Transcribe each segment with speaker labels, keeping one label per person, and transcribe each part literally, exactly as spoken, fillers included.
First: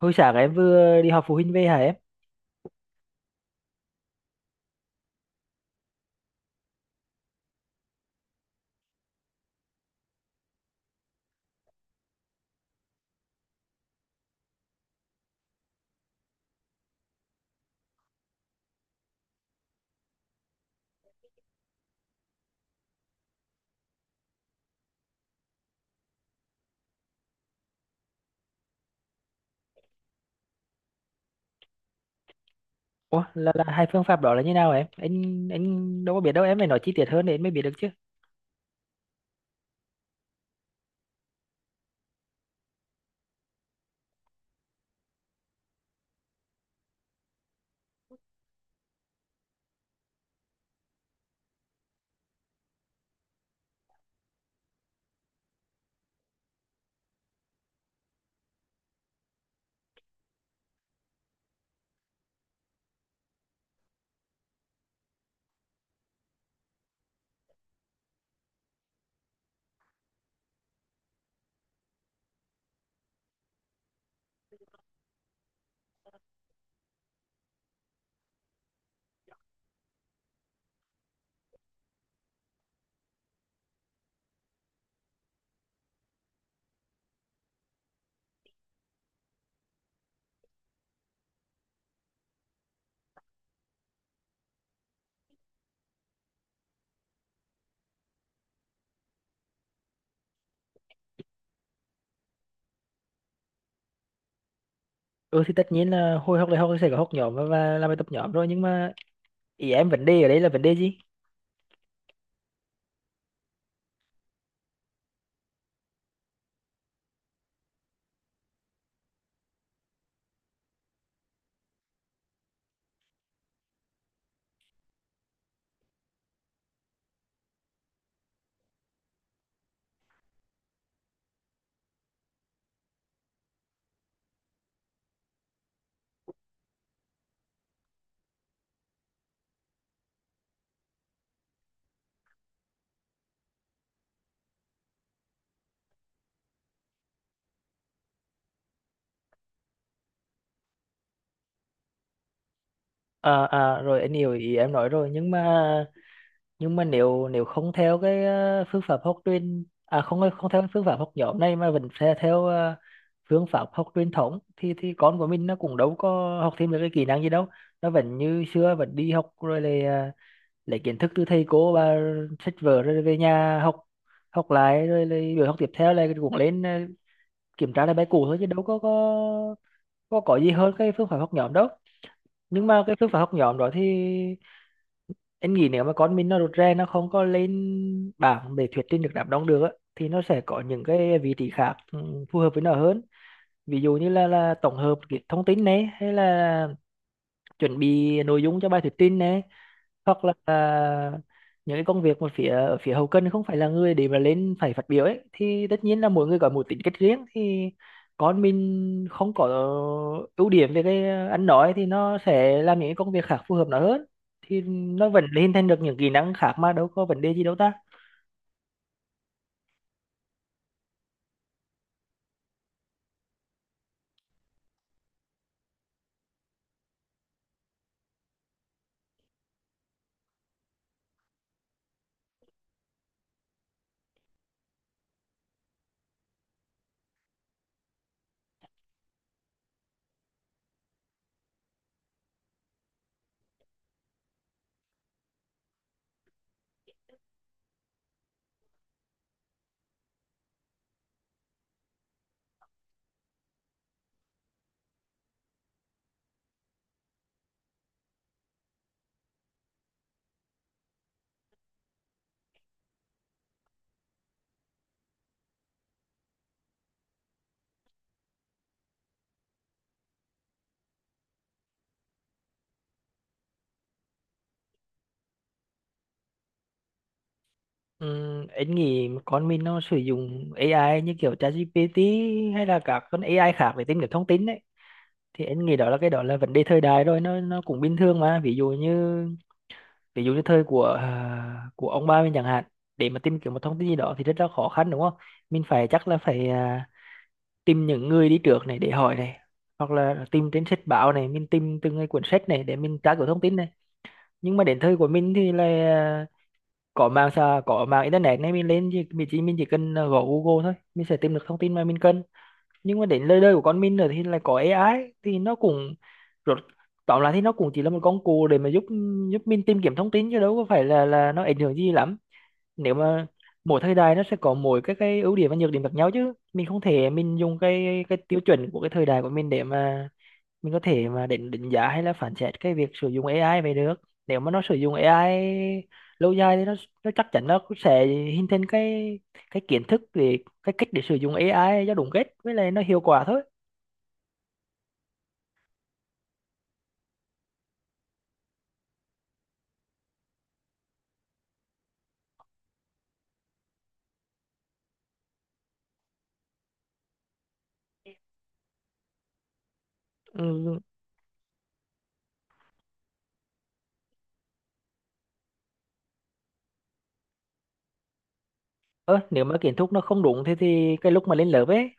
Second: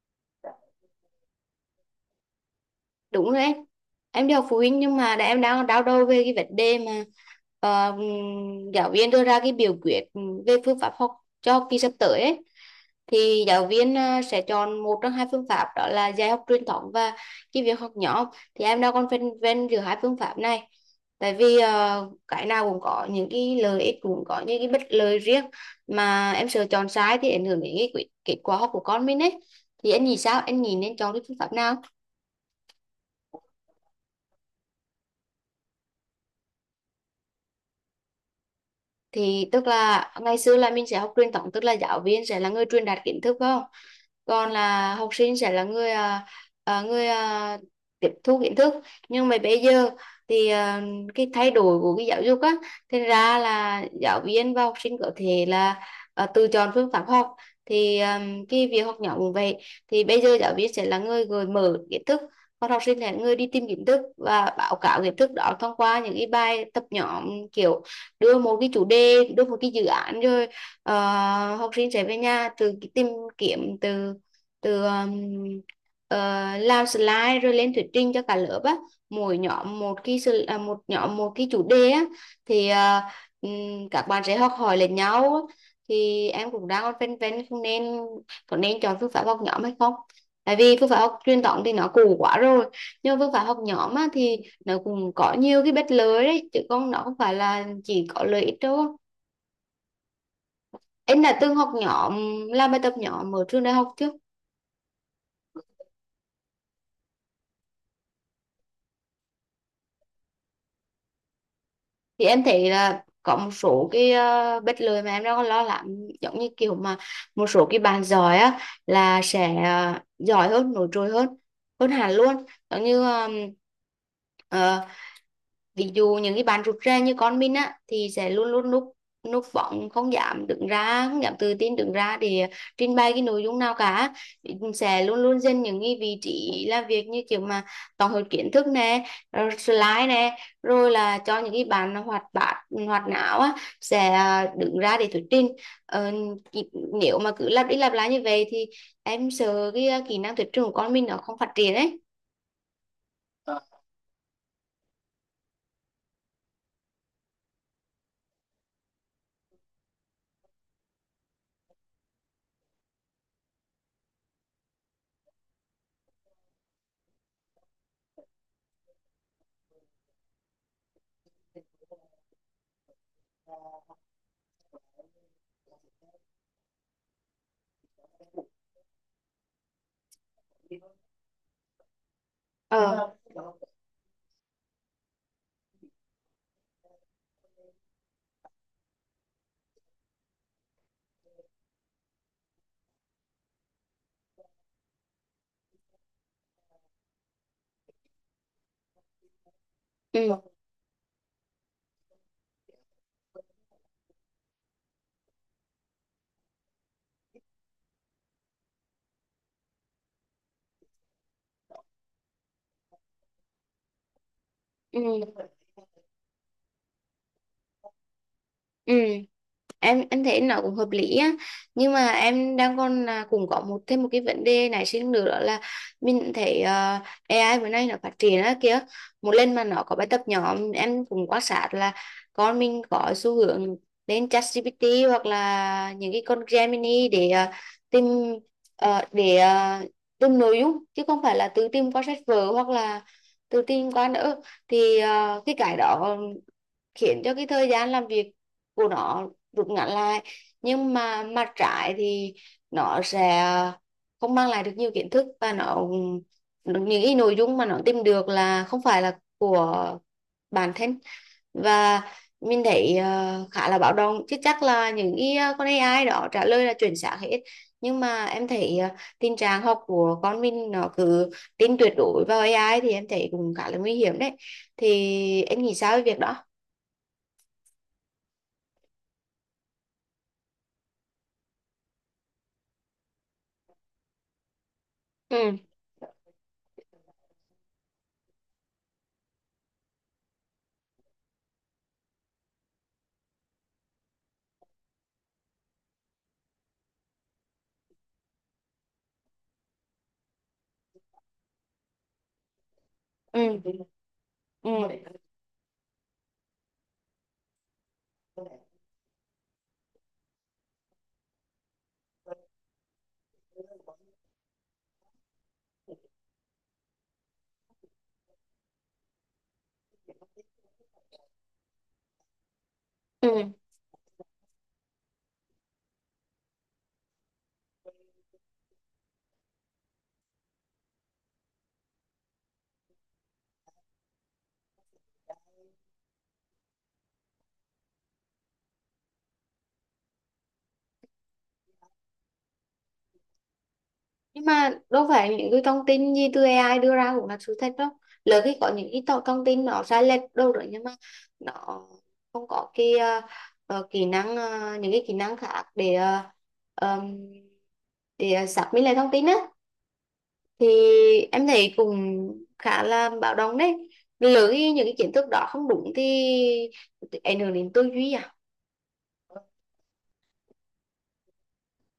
Speaker 1: Hồi sáng em vừa đi họp phụ huynh về hả em?
Speaker 2: Đúng rồi em em đi học phụ huynh, nhưng mà đã- em đang đau đầu về cái vấn đề mà ờ, giáo viên đưa ra cái biểu quyết về phương pháp học cho học kỳ sắp tới ấy. Thì giáo viên ờ, sẽ chọn một trong hai phương pháp, đó là dạy học truyền thống và cái việc học nhóm. Thì em đang còn phân vân giữa hai phương pháp này, tại vì ờ, cái nào cũng có những cái lợi ích, cũng có những cái bất lợi riêng, mà em sợ chọn sai thì ảnh hưởng đến cái quyết- kết quả học của con mình ấy. Thì anh nghĩ sao, anh nghĩ nên chọn cái phương pháp nào?
Speaker 1: Ủa, là, là hai phương pháp đó là như nào em? Anh anh đâu có biết đâu em, phải nói chi tiết hơn để em mới biết được chứ.
Speaker 2: Thì tức là ngày xưa là mình sẽ học truyền thống, tức là giáo viên sẽ là người truyền đạt kiến thức phải không, còn là học sinh sẽ là người, à, à, người à, tiếp thu kiến thức. Nhưng mà bây giờ thì à, cái thay đổi của cái giáo dục á, thành ra là giáo viên và học sinh có thể là à, tự chọn phương pháp học. Thì à, cái việc học nhóm cũng vậy, thì bây giờ giáo viên sẽ là người gợi mở kiến thức, còn học sinh là người đi tìm kiến thức và báo cáo kiến thức đó thông qua những cái bài tập nhóm. Kiểu đưa một cái chủ đề, đưa một cái dự án, rồi ờ, học sinh sẽ về nhà từ cái tìm kiếm từ từ um, ờ, làm slide rồi lên thuyết trình cho cả lớp á. Mỗi nhóm một cái à, một nhóm một cái chủ đề á, thì ờ, các bạn sẽ học hỏi lẫn nhau á. Thì em cũng đang còn phân vân không nên có nên chọn phương pháp học nhóm hay không, tại vì phương pháp học truyền thống thì nó cũ quá rồi, nhưng mà phương pháp học nhóm á, thì nó cũng có nhiều cái bet lưới đấy, chứ không, nó không phải là chỉ có lợi ích đâu. Em đã từng học nhóm, làm bài tập nhóm ở trường đại học chưa?
Speaker 1: Ừ thì tất nhiên là hồi học đại học thì sẽ có học nhóm và, và làm bài tập nhóm rồi, nhưng mà ý em vấn đề ở đây là vấn đề gì?
Speaker 2: Thì em thấy là có một số cái uh, bet lưới mà em đang lo lắng, giống như kiểu mà một số cái bạn giỏi á là sẽ ờ, giỏi hơn, nổi trội hơn hơn hẳn luôn. Giống như um, ví dụ những cái bạn rụt rè như con mình á thì sẽ luôn luôn núp núp bóng, không dám đứng ra không dám tự tin đứng ra để trình bày cái nội dung nào cả, sẽ luôn luôn dành những cái vị trí làm việc như kiểu mà tổng hợp kiến thức nè, rồi slide nè, rồi là cho những cái bạn hoạt bát, hoạt não á sẽ ờ, đứng ra để thuyết trình. ờ, Nếu mà cứ lặp đi lặp lại như vậy thì em sợ cái ờ, kỹ năng thuyết trình của con mình nó không phát triển đấy.
Speaker 1: À, à rồi anh hiểu ý em nói rồi, nhưng mà nhưng mà nếu nếu không theo cái ờ, phương pháp học truyền à không không theo cái phương pháp học nhóm này mà vẫn theo, theo ờ, phương pháp học truyền thống thì thì con của mình nó cũng đâu có học thêm được cái kỹ năng gì đâu, nó vẫn như xưa, vẫn đi học rồi lại ờ, lấy kiến thức từ thầy cô và sách vở rồi về nhà học, học lại, rồi lại buổi học tiếp theo là cũng lên ờ, kiểm tra lại bài cũ thôi, chứ đâu có có có có gì hơn cái phương pháp học nhóm đâu. Nhưng mà cái phương
Speaker 2: Ờ.
Speaker 1: pháp học nhóm đó thì em nghĩ nếu mà con mình nó rụt rè, nó không có lên bảng để thuyết trình được, đám đông được á, thì nó sẽ có những cái vị trí khác, ừ, phù hợp với nó hơn. Ví dụ như là là tổng hợp cái thông tin này, hay là chuẩn bị nội dung cho bài thuyết trình này, hoặc là
Speaker 2: Ừ,
Speaker 1: à, những cái công việc mà phía ở phía hậu cần, không phải là người để mà lên phải phát biểu ấy, thì tất nhiên là mỗi người có một tính cách riêng thì con mình không có ưu điểm về cái ăn nói thì nó sẽ làm những cái công việc khác phù hợp nó hơn, thì
Speaker 2: ừ,
Speaker 1: nó vẫn hình thành được những kỹ năng khác mà đâu có vấn đề gì đâu ta.
Speaker 2: ừ. Em em thấy nó cũng hợp lý á, nhưng mà em đang còn là cũng có một thêm một cái vấn đề nảy sinh nữa, đó là mình thấy ờ, a i bữa nay nó phát triển á kìa. Một lần mà nó có bài tập nhóm, em cũng quan sát là con mình có xu hướng đến ChatGPT hoặc là những cái con Gemini để ờ, tìm ờ, để ờ, tìm nội dung, chứ không phải là tự tìm qua sách vở hoặc là tự tìm qua nữa. Thì ờ, cái cái đó khiến cho cái thời gian làm việc của nó rút ngắn lại, nhưng mà mặt trái thì nó sẽ không mang lại được nhiều kiến thức, và nó, những cái nội dung mà nó tìm được là không phải là của bản thân. Và mình thấy ờ, khá là báo động, chứ chắc là những cái ờ, con a i đó trả lời là chuẩn xác hết, nhưng mà em thấy ờ, tình trạng học của con mình nó cứ tin tuyệt đối vào a i thì em thấy cũng khá là nguy hiểm đấy. Thì em nghĩ sao về việc đó?
Speaker 1: Ừm, anh nghĩ con mình nó sử dụng a i như kiểu ChatGPT hay là các con a i khác để tìm kiếm thông tin đấy, thì
Speaker 2: Ừ,
Speaker 1: anh nghĩ đó là cái đó là vấn đề thời đại rồi, nó nó cũng bình thường mà. Ví dụ như ví dụ như thời của à, của ông ba mình chẳng hạn, để mà tìm kiếm một thông tin gì đó thì rất là khó khăn, đúng không? Mình phải, chắc là phải à, tìm những người đi trước này để hỏi này, hoặc là tìm trên sách báo này, mình tìm từng cái cuốn sách này để mình tra cứu thông tin này.
Speaker 2: ừ,
Speaker 1: Nhưng mà
Speaker 2: ừ,
Speaker 1: đến thời của mình thì là à, có mạng xã có mạng internet này, mình lên thì mình chỉ mình chỉ cần à, gõ Google thôi, mình sẽ tìm được thông tin mà mình cần. Nhưng mà đến lời đời của con mình rồi thì lại có a i, thì nó cũng rốt tóm lại thì nó cũng chỉ là một công cụ để mà giúp giúp mình tìm kiếm thông tin, chứ đâu có phải là là nó ảnh hưởng gì lắm. Nếu mà
Speaker 2: ừ.
Speaker 1: mỗi thời đại nó sẽ có mỗi cái cái ưu điểm và nhược điểm khác nhau, chứ mình không thể mình dùng cái cái tiêu chuẩn của cái thời đại của mình để mà mình có thể mà định định giá hay là phán xét cái việc sử dụng a i về được. Nếu mà nó sử dụng a i lâu dài thì nó nó chắc chắn nó cũng sẽ hình thành cái cái kiến thức về cái cách để sử dụng a i cho đúng cách với lại nó hiệu quả thôi.
Speaker 2: Nhưng mà đâu phải những cái thông tin gì từ a i đưa ra cũng là sự thật đâu, lỡ khi có những cái thông thông tin nó sai lệch đâu rồi, nhưng mà nó không có cái ờ, ờ, kỹ năng ờ, những cái kỹ năng khác để ờ, ờm, để ờ, xác minh lại thông tin á. Thì
Speaker 1: Ừ.
Speaker 2: em thấy cũng khá là báo động đấy, lỡ khi những cái kiến thức đó không đúng thì thì ảnh hưởng đến tư duy à.
Speaker 1: Ơ, nếu mà kiến thức nó không đúng thì thì cái lúc mà lên lớp ấy,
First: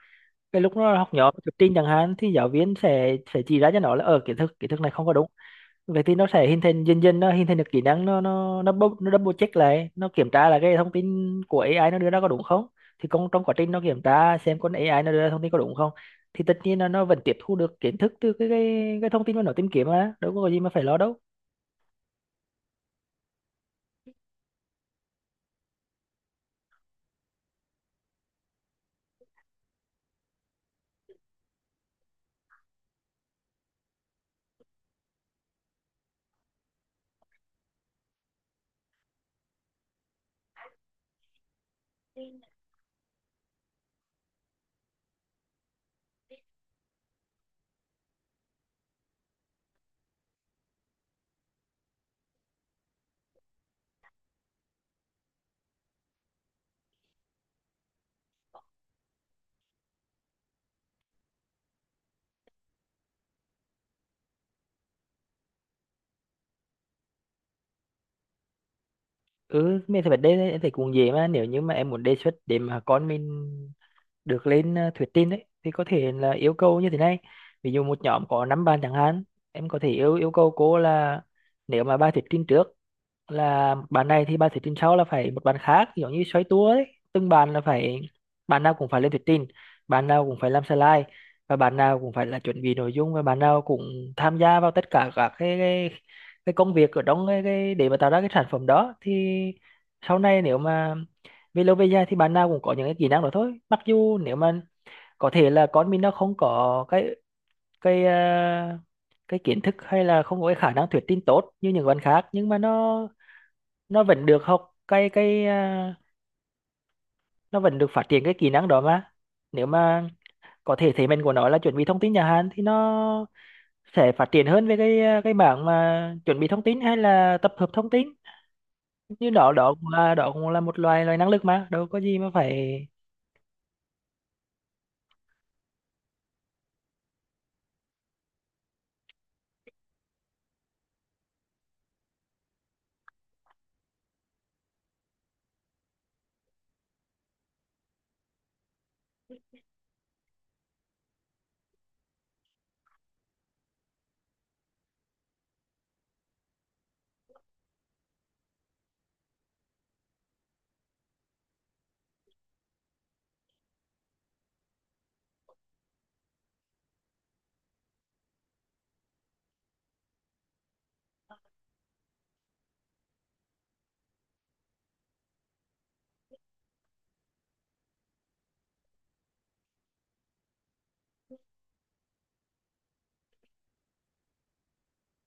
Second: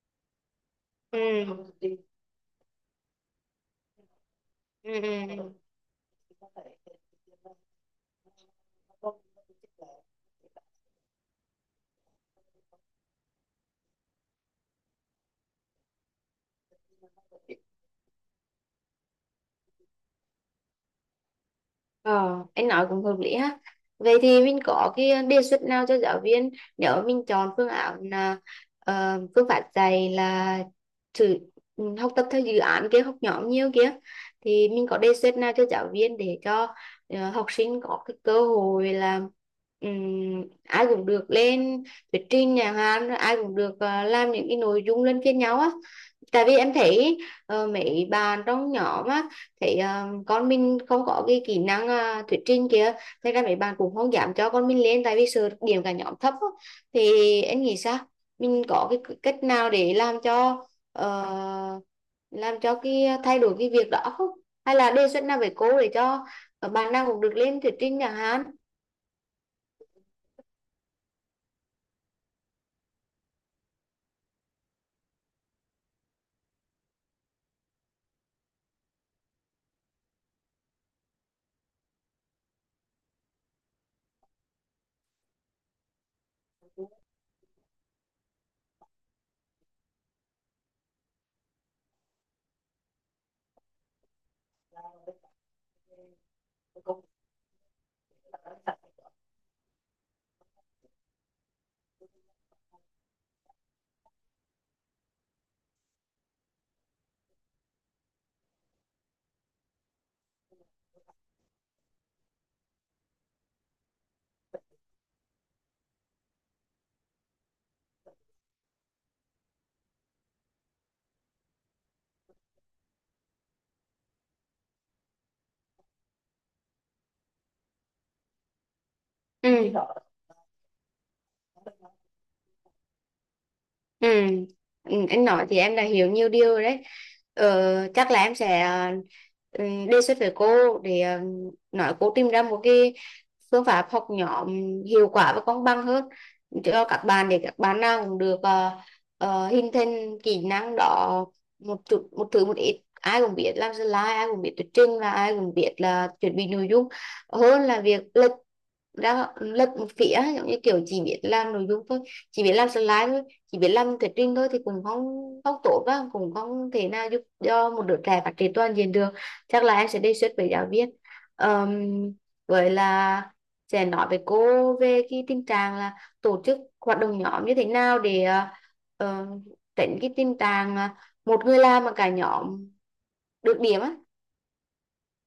Speaker 1: cái lúc nó học
Speaker 2: Ừ,
Speaker 1: nhóm thuyết trình chẳng hạn, thì giáo viên sẽ sẽ chỉ ra cho nó là ở kiến thức, kiến thức này
Speaker 2: ừ,
Speaker 1: không có đúng.
Speaker 2: ừ.
Speaker 1: Vậy thì nó sẽ hình thành, dần dần nó hình thành được kỹ năng, nó nó nó bou- nó double check lại, nó kiểm tra là cái thông tin của a i nó đưa ra có đúng không. Thì con trong quá trình nó kiểm tra xem con a i nó đưa ra thông tin có đúng không, thì tất nhiên là nó vẫn tiếp thu được kiến thức từ cái cái, cái thông tin mà nó tìm kiếm, mà đâu có gì mà phải lo đâu.
Speaker 2: Ờ, anh nói cũng hợp lý ha. Vậy thì mình có cái đề xuất nào cho giáo viên, nếu mà mình chọn phương án là ờ, phương pháp dạy là thử, ừ, học tập theo dự án kia, học nhóm nhiều kia, thì mình có đề xuất nào cho giáo viên để cho ờ, học sinh có cái cơ hội là ừm, ai cũng được lên thuyết trình nhà hàng, ai cũng được ờ, làm những cái nội dung luân phiên nhau á? Tại vì em thấy ờ, mấy bạn trong nhóm á thấy ờ, con mình không có cái kỹ năng ờ, thuyết trình kia, thế ra mấy bạn cũng không dám cho con mình lên, tại vì sợ điểm cả nhóm thấp á. Thì em nghĩ sao, mình có cái cách nào để làm cho ờ, làm cho cái ờ, thay đổi cái việc đó không, hay là đề xuất nào với cô để cho bạn nào cũng được lên thuyết trình chẳng hạn?
Speaker 1: Ừ, mình thì vấn đề này em thấy cũng dễ mà. Nếu như mà em muốn đề xuất để mà con mình được lên ờ, thuyết trình ấy thì có thể là yêu cầu như thế này: ví dụ một nhóm có năm bạn chẳng hạn, em có thể yêu yêu cầu cô là nếu mà bài thuyết trình trước là bàn này, thì bạn thuyết trình sau là phải một bàn khác, giống như xoay tua ấy, từng bàn là phải, bàn nào cũng phải lên thuyết trình, bàn nào cũng phải làm slide, và bàn nào cũng phải là chuẩn bị nội dung, và bàn nào cũng tham gia vào tất cả các cái cái, cái công việc ở trong cái, cái để mà tạo ra cái sản phẩm đó, thì sau này nếu mà về lâu về dài thì bạn nào cũng có những cái kỹ năng đó thôi. Mặc dù nếu mà có thể là con mình nó không có cái cái ờ, cái kiến thức hay là không có cái khả năng thuyết trình tốt như những bạn khác, nhưng mà nó nó vẫn được học cái cái à, nó vẫn được phát triển cái kỹ năng đó mà. Nếu mà có thể thế mạnh của nó là chuẩn bị thông tin nhà Hàn thì nó sẽ phát triển hơn về cái à, cái mảng mà chuẩn bị thông tin hay là tập hợp thông tin như đó.
Speaker 2: Ừ.
Speaker 1: Đó cũng là đó cũng là một loài loài năng lực, mà đâu có gì mà phải.
Speaker 2: Ừ. Ừ, anh nói thì em đã hiểu nhiều điều rồi đấy. Ờ, chắc là em sẽ ờ, ừ, đề xuất với cô để ờ, nói cô tìm ra một cái phương pháp học nhóm hiệu quả và công bằng hơn cho các bạn, để các bạn nào cũng được ờ, ờ, hình thành kỹ năng đó, một chút, một thứ, một ít, ai cũng biết làm slide, ai cũng biết thuyết trình, và ai cũng biết là chuẩn bị nội dung, hơn là việc ra lật một phía, giống như kiểu chỉ biết làm nội dung thôi, chỉ biết làm slide thôi, chỉ biết làm thuyết trình thôi, thì cũng không không tốt đó, cũng không thể nào giúp cho một đứa trẻ phát triển toàn diện được. Chắc là em sẽ đề xuất với giáo viên. Ờm, với là sẽ nói với cô về cái tình trạng là tổ chức hoạt động nhóm như thế nào để ờ, ờ, tránh cái tình trạng một người làm mà cả nhóm được điểm á,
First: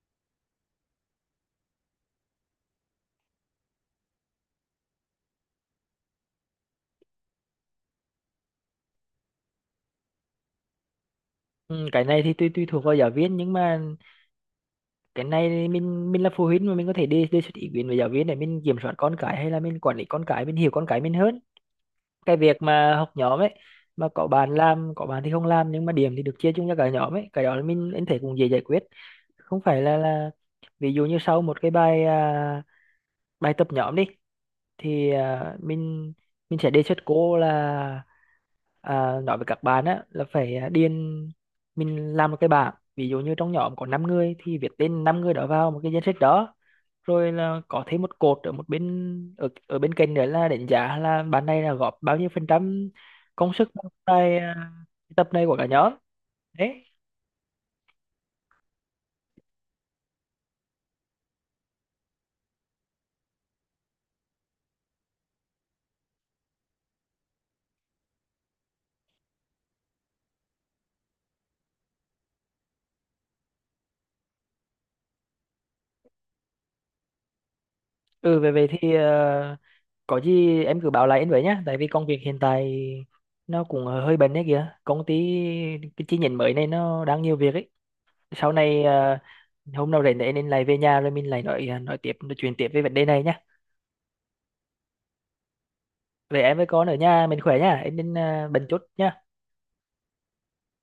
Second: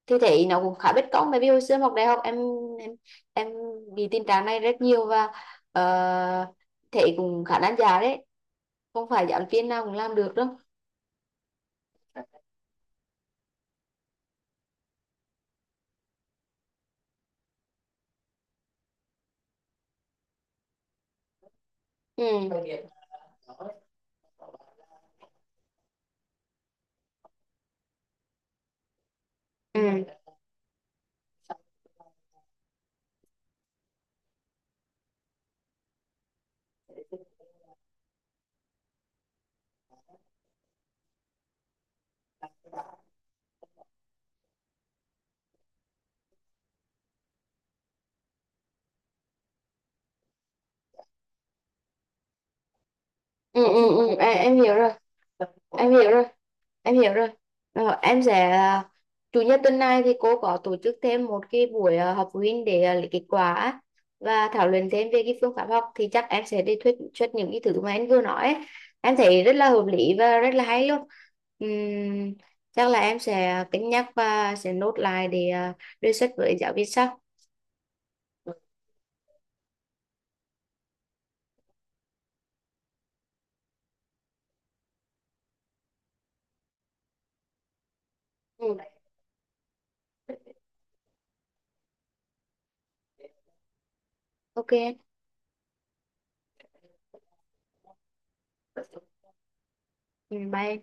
Speaker 2: thì thấy nó cũng khá bất công, bởi vì hồi xưa em học đại học em em em bị tình trạng này rất nhiều và uh, thấy cũng khá nan giải đấy, không phải giảng viên nào cũng làm được đâu.
Speaker 1: Ừ, cái này thì tùy tùy thuộc vào giáo viên, nhưng mà cái này thì mình mình là phụ huynh mà, mình có thể đi đề xuất ý kiến với giáo viên để mình kiểm soát con cái, hay là mình quản lý con cái, mình hiểu con cái mình hơn.
Speaker 2: Ừ.
Speaker 1: Cái việc
Speaker 2: Ừ,
Speaker 1: mà học nhóm ấy mà có bạn làm, có bạn thì không làm, nhưng mà điểm thì được chia chung cho cả nhóm ấy, cái đó là mình anh thấy cũng dễ giải quyết. Không
Speaker 2: ừ,
Speaker 1: phải là là ví dụ như sau một cái bài à, bài tập nhóm đi, thì à, mình mình sẽ đề xuất cô là à, nói với các bạn á là phải à, điền, mình làm một cái bảng, ví dụ như trong nhóm có năm người thì viết tên năm người đó vào một cái danh sách đó, rồi là có thêm một cột ở một bên, ở ở bên cạnh nữa là đánh giá là bạn này là góp bao nhiêu phần trăm công
Speaker 2: ừ,
Speaker 1: sức
Speaker 2: ừ,
Speaker 1: vào
Speaker 2: ừ. em,
Speaker 1: tại
Speaker 2: em
Speaker 1: à,
Speaker 2: hiểu rồi,
Speaker 1: tập này của cả
Speaker 2: em
Speaker 1: nhóm
Speaker 2: hiểu rồi,
Speaker 1: đấy.
Speaker 2: em hiểu rồi. Ờ, em sẽ, à, chủ nhật tuần này thì cô có tổ chức thêm một cái buổi à, họp phụ huynh để à, lấy kết quả á, và thảo luận thêm về cái phương pháp học, thì chắc em sẽ đi thuyết xuất những cái thứ mà em vừa nói ấy. Em thấy rất là hợp lý và rất là hay luôn. Ừm, Chắc là em sẽ cân nhắc và sẽ nốt lại để à, đề xuất với giáo viên sau.
Speaker 1: Ừ, về về thì à, có gì em cứ báo lại anh với nhá, tại vì công việc hiện tại nó cũng hơi bận đấy kìa, công ty cái chi nhánh mới này nó đang nhiều việc ấy. Sau
Speaker 2: Ừ,
Speaker 1: này à, hôm nào rảnh thì em nên lại về nhà rồi mình lại nói nói tiếp, nói chuyện tiếp về vấn đề này nhá.
Speaker 2: ok.
Speaker 1: Về em với con ở nhà mình khỏe nhá, em nên à, bận chút nhá.
Speaker 2: Ừ, bye em.